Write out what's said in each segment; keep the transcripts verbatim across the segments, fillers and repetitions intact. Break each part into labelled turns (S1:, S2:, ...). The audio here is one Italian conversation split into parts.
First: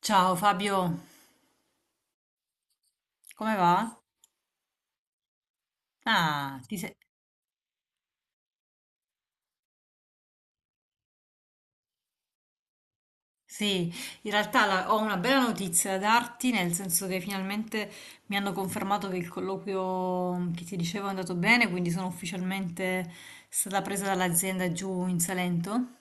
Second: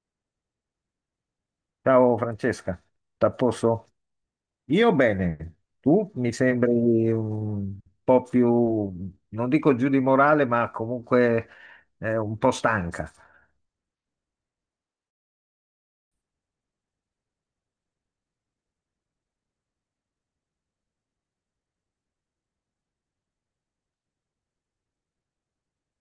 S1: Ciao Fabio,
S2: Ciao Francesca,
S1: come va?
S2: t'apposto? Io bene, tu mi
S1: Ah, ti sei-
S2: sembri un po' più, non dico giù di morale, ma comunque eh, un po' stanca.
S1: sì, in realtà la- ho una bella notizia da darti, nel senso che finalmente mi hanno confermato che il colloquio che ti dicevo è andato bene, quindi sono ufficialmente stata presa dall'azienda giù in Salento.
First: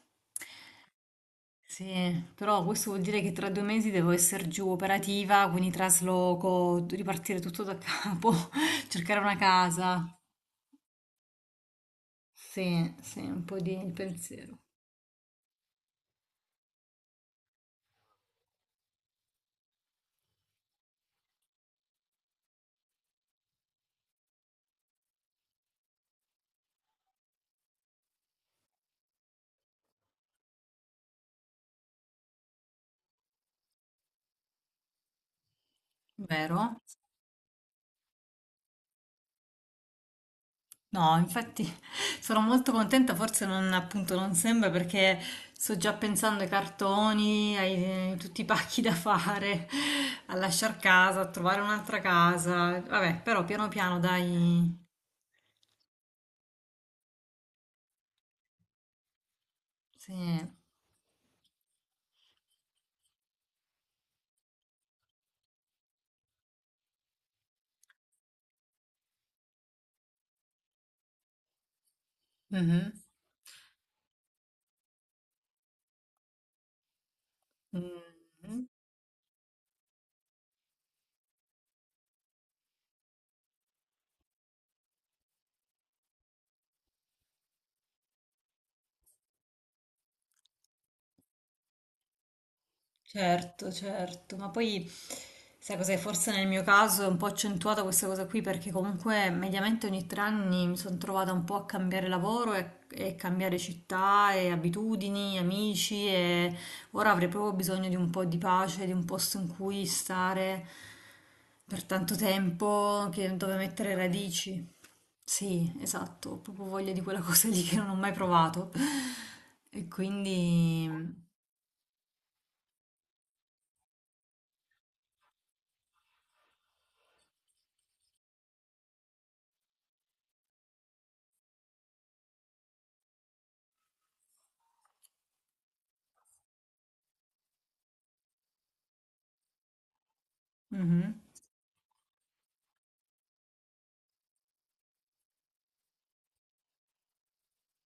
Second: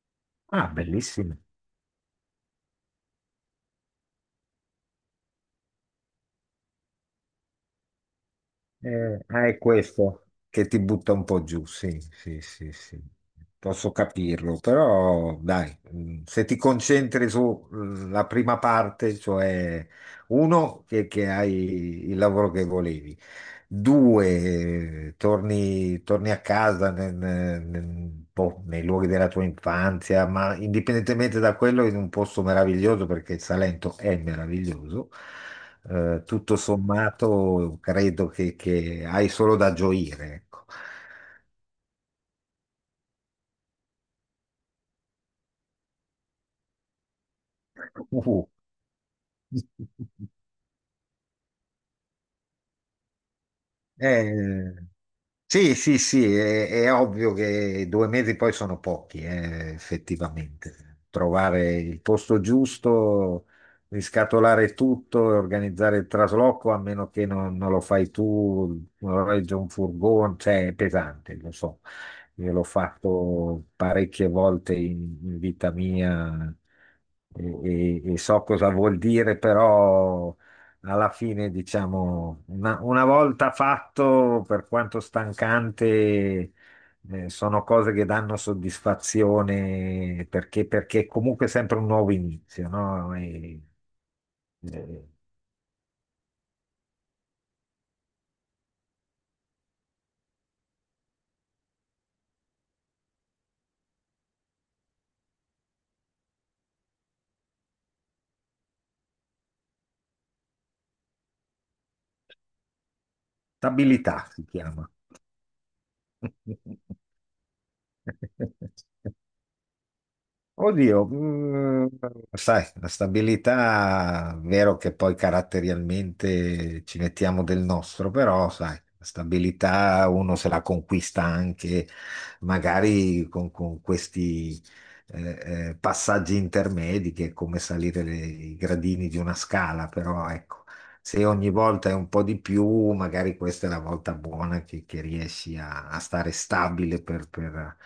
S2: Ah, bellissimo.
S1: Sì, però questo vuol dire che tra due mesi devo essere giù operativa, quindi trasloco, ripartire tutto da capo, cercare
S2: Eh,
S1: una
S2: ah, è
S1: casa.
S2: questo che ti butta un po' giù, sì, sì, sì,
S1: Sì,
S2: sì.
S1: sì, un po' di
S2: Posso
S1: pensiero.
S2: capirlo, però dai, mm, se ti concentri sulla prima parte, cioè uno, che, che hai il lavoro che volevi, due, eh, torni, torni a casa nel- nel- nel- boh, nei luoghi della tua infanzia, ma indipendentemente da quello, in un posto meraviglioso, perché il Salento è meraviglioso. Eh, tutto
S1: Vero?
S2: sommato, credo che, che hai solo da gioire, ecco.
S1: No, infatti sono molto contenta, forse non, appunto non sembra perché sto già pensando ai cartoni, ai eh, tutti
S2: Uh.
S1: i pacchi da fare, a lasciar casa, a trovare un'altra casa. Vabbè, però piano piano
S2: Eh,
S1: dai.
S2: Sì, sì, sì, è, è ovvio che due mesi poi sono pochi, eh,
S1: Sì.
S2: effettivamente. Trovare il posto giusto, riscatolare tutto e organizzare il trasloco, a meno che non, non lo fai tu, non regge un furgone, cioè è pesante, lo so. Io l'ho
S1: Mhm.
S2: fatto parecchie volte in, in vita mia e, e- e so
S1: Mhm.
S2: cosa vuol dire, però alla fine, diciamo, una, una volta fatto, per quanto stancante, eh, sono cose che danno soddisfazione perché, perché comunque è sempre un nuovo inizio, no? E-
S1: Certo, certo, ma poi
S2: e-
S1: sai cos'è? Forse nel mio caso è un po' accentuata questa cosa qui perché comunque mediamente ogni tre anni mi sono trovata un po' a cambiare lavoro e, e cambiare città e abitudini, amici e ora avrei proprio bisogno di un po' di pace, di un posto in cui stare per tanto tempo, che- dove mettere
S2: Stabilità si
S1: radici.
S2: chiama.
S1: Sì, esatto, ho proprio voglia di quella cosa lì che non ho mai provato. E quindi...
S2: Oddio, mm, sai, la stabilità, vero che poi caratterialmente ci mettiamo del nostro, però sai, la stabilità uno se la conquista anche magari con, con questi eh, eh, passaggi intermedi che è come salire le- i gradini di una scala, però ecco,
S1: mhm.
S2: se ogni volta è un po' di più, magari questa è la volta buona che, che riesci a, a stare stabile per per-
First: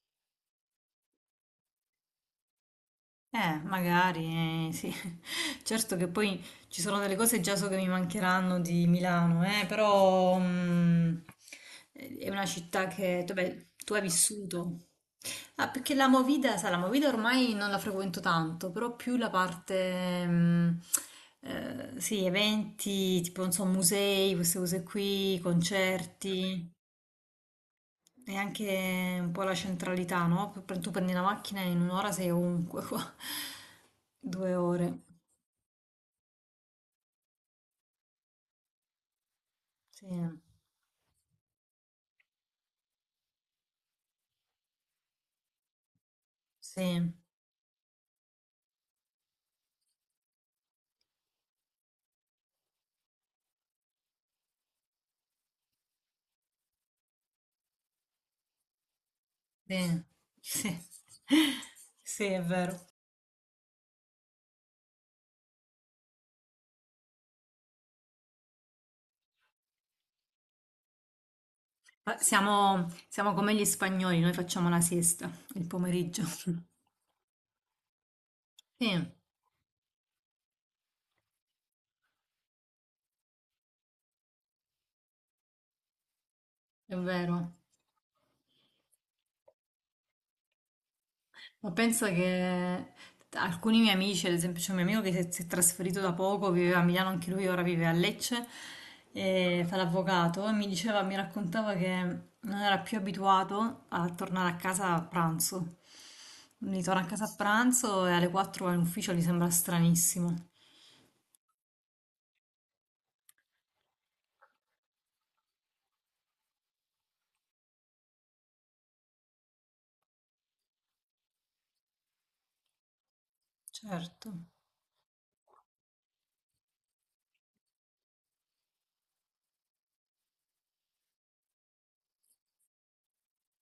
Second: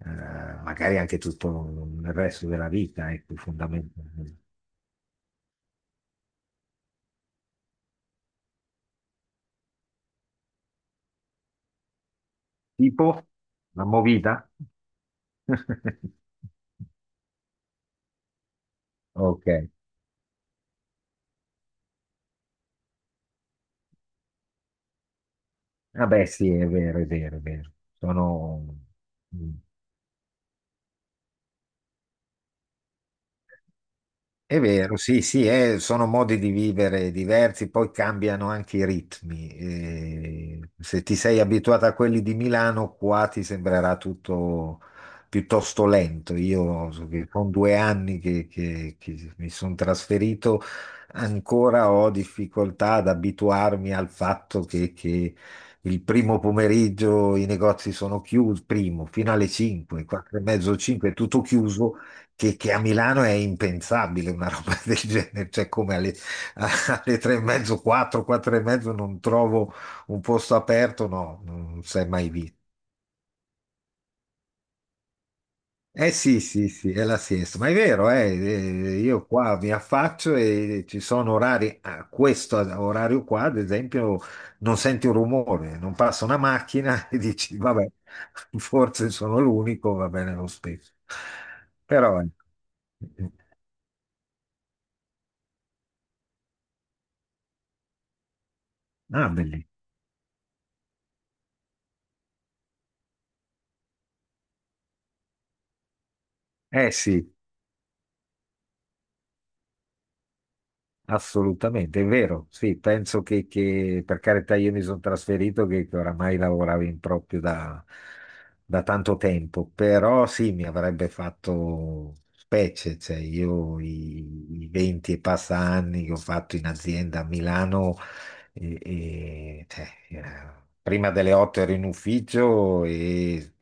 S2: eh, magari anche tutto il resto della vita, ecco,
S1: Eh,
S2: fondamentalmente.
S1: magari, eh, sì. Certo che poi ci sono delle cose già so che mi mancheranno di Milano, eh, però mm, è una città che,
S2: Tipo
S1: vabbè,
S2: la
S1: tu hai
S2: movida?
S1: vissuto. Ah, perché la Movida, sai, la Movida ormai non la frequento tanto, però più la
S2: Ok,
S1: parte, mm, eh, sì, eventi, tipo, non so, musei, queste cose qui,
S2: vabbè, sì, è
S1: concerti.
S2: vero, è vero, è vero.
S1: E
S2: Sono...
S1: anche un po'
S2: mm.
S1: la centralità, no? P- Tu prendi la macchina e in un'ora sei ovunque qua. Due
S2: È vero,
S1: ore.
S2: sì, sì, eh, sono modi di vivere diversi, poi cambiano anche i ritmi.
S1: Sì,
S2: Eh, se ti sei abituato a quelli di Milano, qua ti sembrerà tutto piuttosto lento. Io so
S1: sì,
S2: che con due anni che, che- che mi sono trasferito, ancora ho difficoltà ad abituarmi al fatto che, che il primo pomeriggio i negozi sono chiusi, primo, fino alle
S1: sì,
S2: cinque, quattro e mezzo,
S1: sì.
S2: cinque, è tutto chiuso
S1: Sì, è
S2: che, che
S1: vero.
S2: a Milano è impensabile una roba del genere, cioè come alle, a- alle tre e mezzo, quattro, quattro e mezzo non trovo un posto aperto, no, non sei
S1: Ma
S2: mai visto.
S1: Siamo, siamo come gli spagnoli, noi facciamo la siesta il
S2: Eh
S1: pomeriggio.
S2: sì, sì, sì, è la siesta, ma è vero, eh,
S1: Sì,
S2: eh, io qua mi affaccio e ci sono orari, a questo orario qua, ad esempio, non senti un rumore, non passa una
S1: è
S2: macchina e
S1: vero.
S2: dici, vabbè, forse sono l'unico, va bene lo stesso.
S1: Ma penso
S2: Però, ecco.
S1: che alcuni miei amici, ad esempio c'è un mio amico che si è, si è trasferito da poco, viveva a Milano anche lui, ora vive a Lecce,
S2: Ah,
S1: e
S2: bellissimo.
S1: fa l'avvocato, e mi diceva, mi raccontava che non era più abituato a tornare a casa a pranzo. Quindi
S2: Eh
S1: torna a casa
S2: sì.
S1: a pranzo e alle quattro va in ufficio, gli sembra stranissimo.
S2: Assolutamente, è vero, sì, penso che, che, per carità, io mi sono trasferito che, che oramai lavoravo in proprio da, da tanto tempo, però sì, mi avrebbe fatto specie, cioè io
S1: Certo,
S2: i, i venti e passa anni che ho fatto in azienda a Milano, e- e, cioè, eh, prima delle otto ero in ufficio e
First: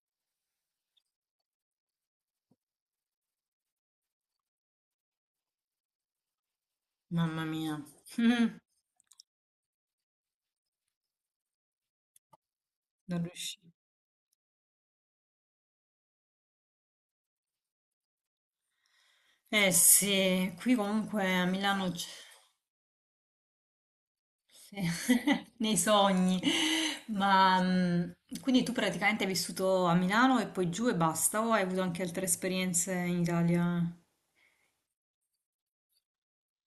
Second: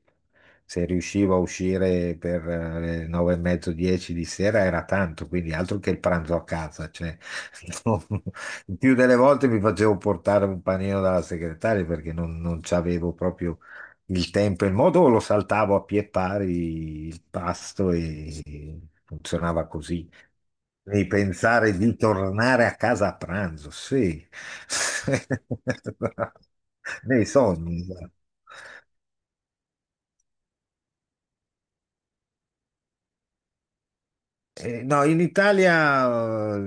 S2: se riuscivo a uscire per eh, le nove e mezzo, dieci di sera era tanto, quindi altro che il pranzo a casa, cioè
S1: mamma mia.
S2: no, il più delle volte mi facevo portare un panino dalla segretaria perché non, non c'avevo
S1: Non
S2: proprio
S1: riuscivo.
S2: il tempo e il modo, o lo saltavo a pie pari il pasto e funzionava
S1: Eh
S2: così.
S1: sì, qui
S2: Devi
S1: comunque a
S2: pensare
S1: Milano
S2: di
S1: c'è.
S2: tornare a casa a pranzo, sì.
S1: Sì, nei sogni,
S2: Nei
S1: ma
S2: sogni.
S1: mm, quindi tu praticamente hai vissuto a Milano e poi giù e basta, o hai avuto anche altre esperienze in Italia?
S2: Eh, no, in Italia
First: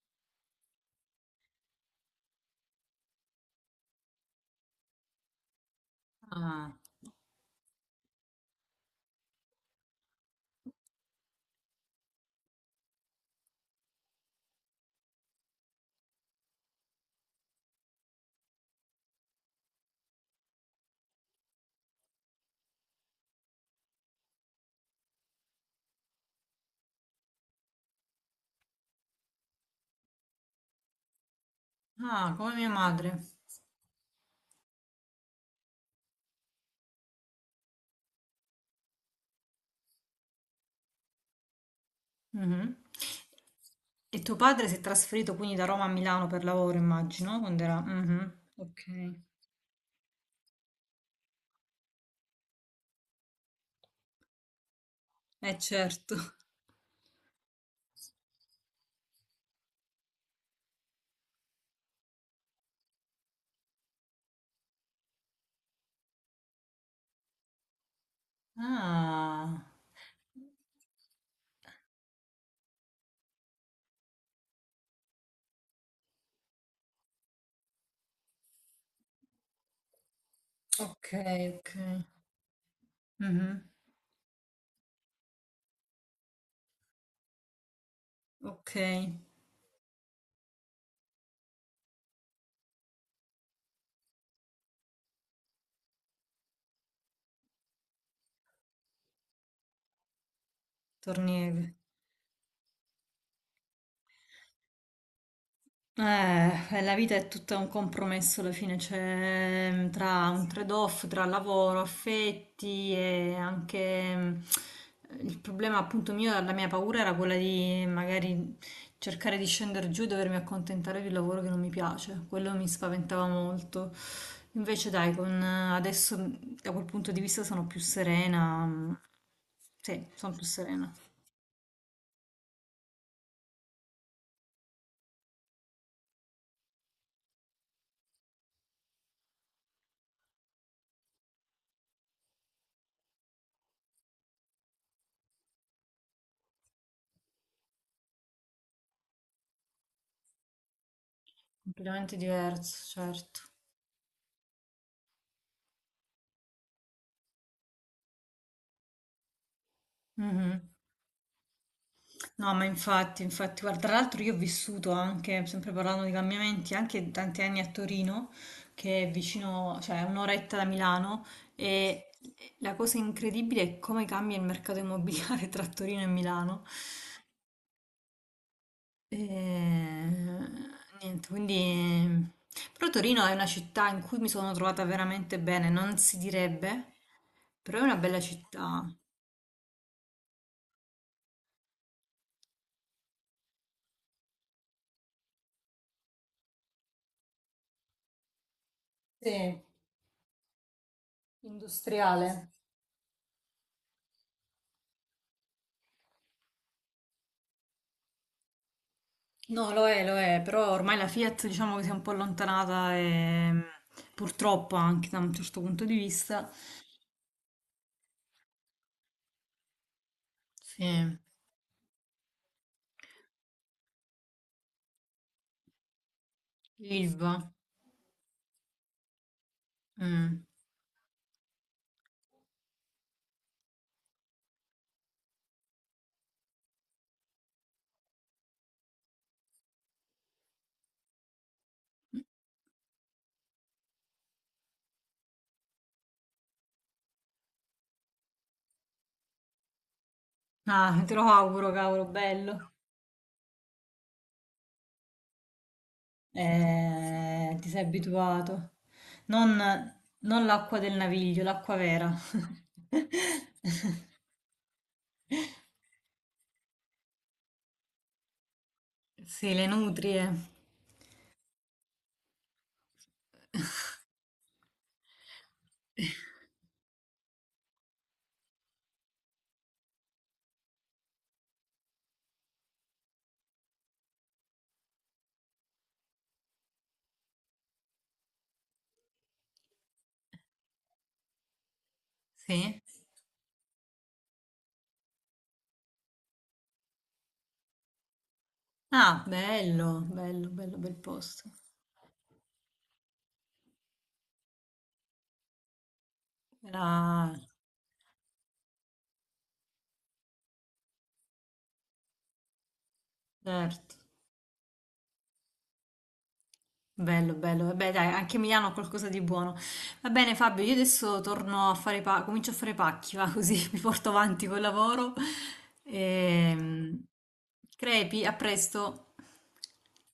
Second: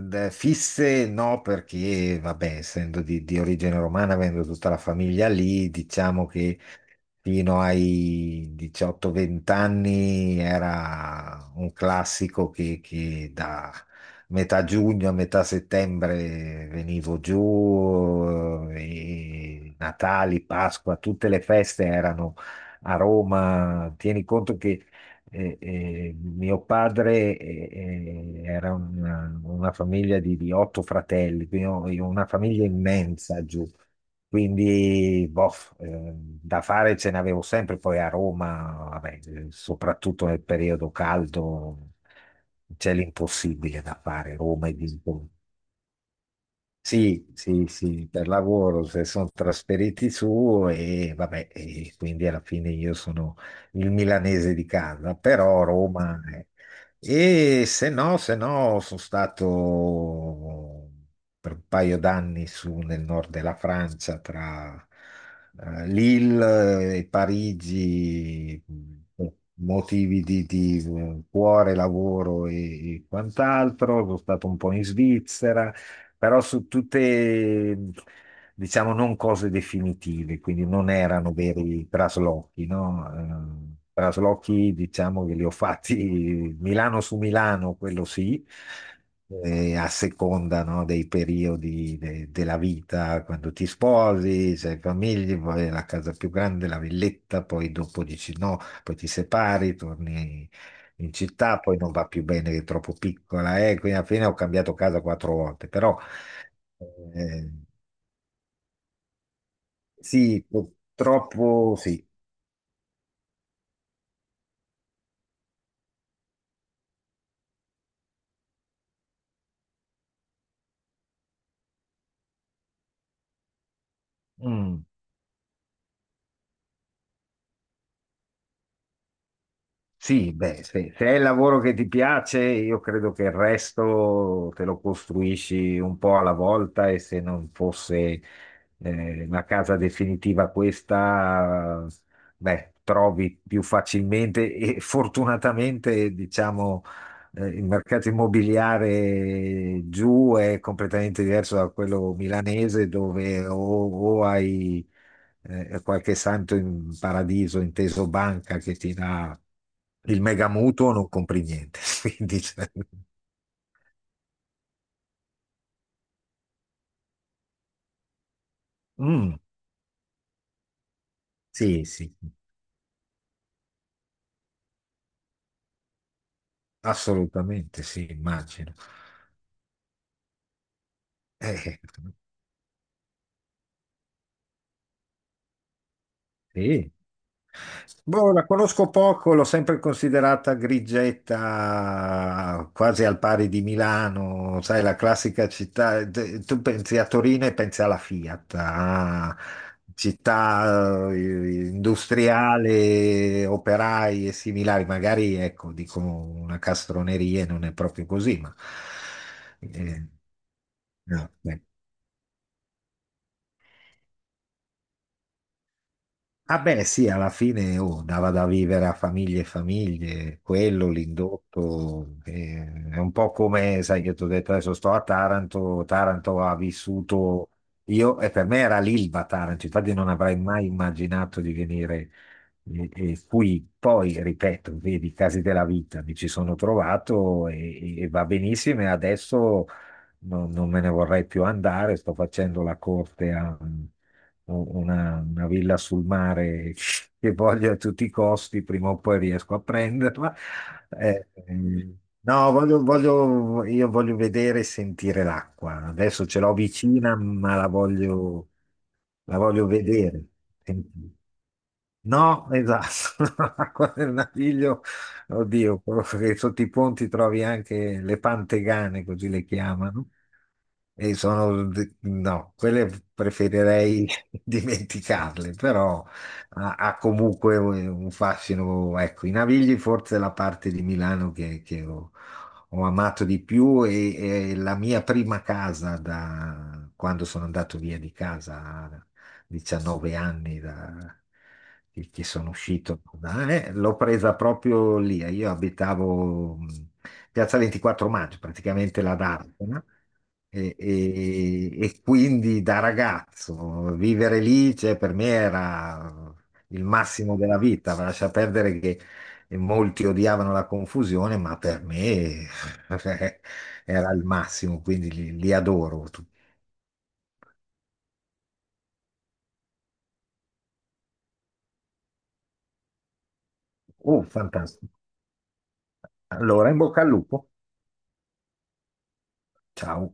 S2: eh, eh, fisse no, perché vabbè, essendo di, di origine romana, avendo tutta la famiglia lì, diciamo che
S1: Ah,
S2: fino ai diciotto venti anni era un classico che, che da metà giugno a metà settembre venivo giù, eh, e Natali, Pasqua, tutte le feste erano a Roma. Tieni conto che e- e mio padre eh, eh, era una, una famiglia di, di otto fratelli, quindi ho- io- una
S1: ah, come
S2: famiglia
S1: mia madre.
S2: immensa giù. Quindi, boh, eh, da fare ce n'avevo sempre. Poi a Roma, vabbè, eh, soprattutto nel periodo caldo,
S1: Mhm.
S2: c'è l'impossibile da
S1: E
S2: fare.
S1: tuo
S2: Roma
S1: padre si
S2: e
S1: è
S2: dintorni.
S1: trasferito quindi da Roma a Milano per lavoro,
S2: Sì,
S1: immagino, quando
S2: sì,
S1: era...
S2: sì, per
S1: Mhm,
S2: lavoro
S1: ok,
S2: se sono trasferiti su e vabbè, e quindi alla fine io sono il milanese di casa,
S1: eh
S2: però
S1: certo.
S2: Roma è- e se no, se no, sono stato per un paio d'anni su nel nord della Francia, tra eh, Lille e Parigi, per
S1: Ah,
S2: motivi di, di, eh, cuore, lavoro e, e quant'altro, sono stato un po' in Svizzera però su tutte, diciamo, non cose definitive, quindi non
S1: ok,
S2: erano
S1: ok.
S2: veri traslochi,
S1: Mhm,
S2: no? Eh, traslochi, diciamo, che li ho fatti Milano su Milano, quello sì,
S1: ok,
S2: eh, a seconda, no, dei periodi de- della vita, quando ti sposi, sei famiglia, poi la casa più grande, la villetta, poi dopo dici no, poi ti separi, torni in città,
S1: tornieri.
S2: poi non va più bene, che è troppo piccola, eh, quindi alla fine ho cambiato casa quattro volte, però
S1: Eh, la vita è
S2: eh,
S1: tutta un compromesso alla fine, c'è mm, tra
S2: sì,
S1: un trade-off tra
S2: purtroppo
S1: lavoro,
S2: sì.
S1: affetti e anche mm, il problema appunto mio, la mia paura era quella di magari cercare di scendere giù e dovermi accontentare di un lavoro che non mi piace, quello mi spaventava molto.
S2: Mm,
S1: Invece dai, con, eh, adesso mm, da quel punto di vista sono più serena, mm, sì, sono
S2: sì,
S1: più
S2: beh,
S1: serena,
S2: se, se è il lavoro che ti piace, io credo che il resto te lo costruisci un po' alla volta e se non fosse eh, una casa definitiva questa, beh, trovi più facilmente e fortunatamente, diciamo, eh, il mercato immobiliare giù è completamente diverso da quello
S1: completamente diverso,
S2: milanese
S1: certo.
S2: dove o, o hai eh, qualche santo in paradiso, inteso banca, che ti dà il mega
S1: Mhm.
S2: mutuo, non compri niente. Quindi,
S1: No, ma
S2: cioè,
S1: infatti, infatti, guarda, tra l'altro io ho vissuto anche, sempre parlando di cambiamenti, anche tanti anni a Torino, che è
S2: mm,
S1: vicino, cioè è un'oretta da Milano,
S2: sì,
S1: e
S2: sì,
S1: la cosa incredibile è come cambia il mercato immobiliare tra Torino e Milano.
S2: assolutamente sì, immagino.
S1: E... Niente,
S2: Eh,
S1: quindi... Però Torino è una città in cui mi sono trovata veramente bene, non si
S2: Sì.
S1: direbbe, però è una bella
S2: Boh, la
S1: città.
S2: conosco poco, l'ho sempre considerata grigetta, quasi al pari di Milano, sai, la classica città. de- Tu pensi a Torino e pensi alla Fiat, a
S1: Sì,
S2: città eh,
S1: industriale.
S2: industriale, operai e similari. Magari, ecco, dico una castroneria, non è proprio così, ma
S1: No, lo è,
S2: eh,
S1: lo è, però ormai la
S2: no,
S1: Fiat
S2: ecco.
S1: diciamo che si è un po' allontanata e mh, purtroppo anche da un certo punto di vista.
S2: Ah beh, sì, alla fine oh, dava da vivere a famiglie e famiglie, quello,
S1: Sì,
S2: l'indotto, eh, è un po' come, sai che ti ho detto adesso sto a Taranto, Taranto ha
S1: Ilva.
S2: vissuto, io, e per me era l'Ilva Taranto, infatti non avrei
S1: Mm.
S2: mai immaginato di venire eh, eh, qui, poi, ripeto, vedi, i casi della vita, mi ci sono trovato e, e- e va benissimo e adesso non, non me ne vorrei più andare, sto facendo la corte a un- una, una villa sul mare che voglio a tutti i costi, prima o poi riesco a prenderla.
S1: Ah, te lo
S2: Eh,
S1: auguro,
S2: ehm,
S1: cavolo,
S2: no,
S1: bello.
S2: voglio, voglio- io voglio vedere e sentire l'acqua. Adesso ce l'ho vicina, ma
S1: Eh,
S2: la
S1: ti sei
S2: voglio,
S1: abituato.
S2: la voglio
S1: Non,
S2: vedere.
S1: non l'acqua del
S2: Sentire.
S1: naviglio, l'acqua vera.
S2: No, esatto, l'acqua del Naviglio. Oddio, quello che sotto i ponti trovi anche le pantegane, così le
S1: Sì, le
S2: chiamano.
S1: nutrie.
S2: E sono, de- no, quelle preferirei dimenticarle, però ha, ha comunque un un fascino. Ecco, i Navigli forse è la parte di Milano che, che ho, ho amato di più e, è la mia prima casa da quando sono andato via di casa diciannove anni da- che, che sono
S1: Sì.
S2: uscito, da- eh, l'ho presa proprio lì. Eh, io abitavo mh, Piazza ventiquattro Maggio, praticamente la
S1: Ah,
S2: D'Arpena,
S1: bello, bello,
S2: e,
S1: bello, bel posto.
S2: e- e quindi da ragazzo vivere lì, cioè, per me era il
S1: Era...
S2: massimo della vita. Lascia perdere che molti odiavano la confusione, ma per me
S1: Certo.
S2: era il massimo, quindi li, li adoro tutti.
S1: Bello, bello. Vabbè, dai, anche Milano ha qualcosa di buono. Va bene, Fabio, io adesso torno a fare pa- comincio a fare pacchi, va così mi porto
S2: Oh,
S1: avanti col
S2: fantastico.
S1: lavoro.
S2: Allora, in bocca
S1: Ehm,
S2: al lupo.
S1: crepi, a presto.
S2: Ciao.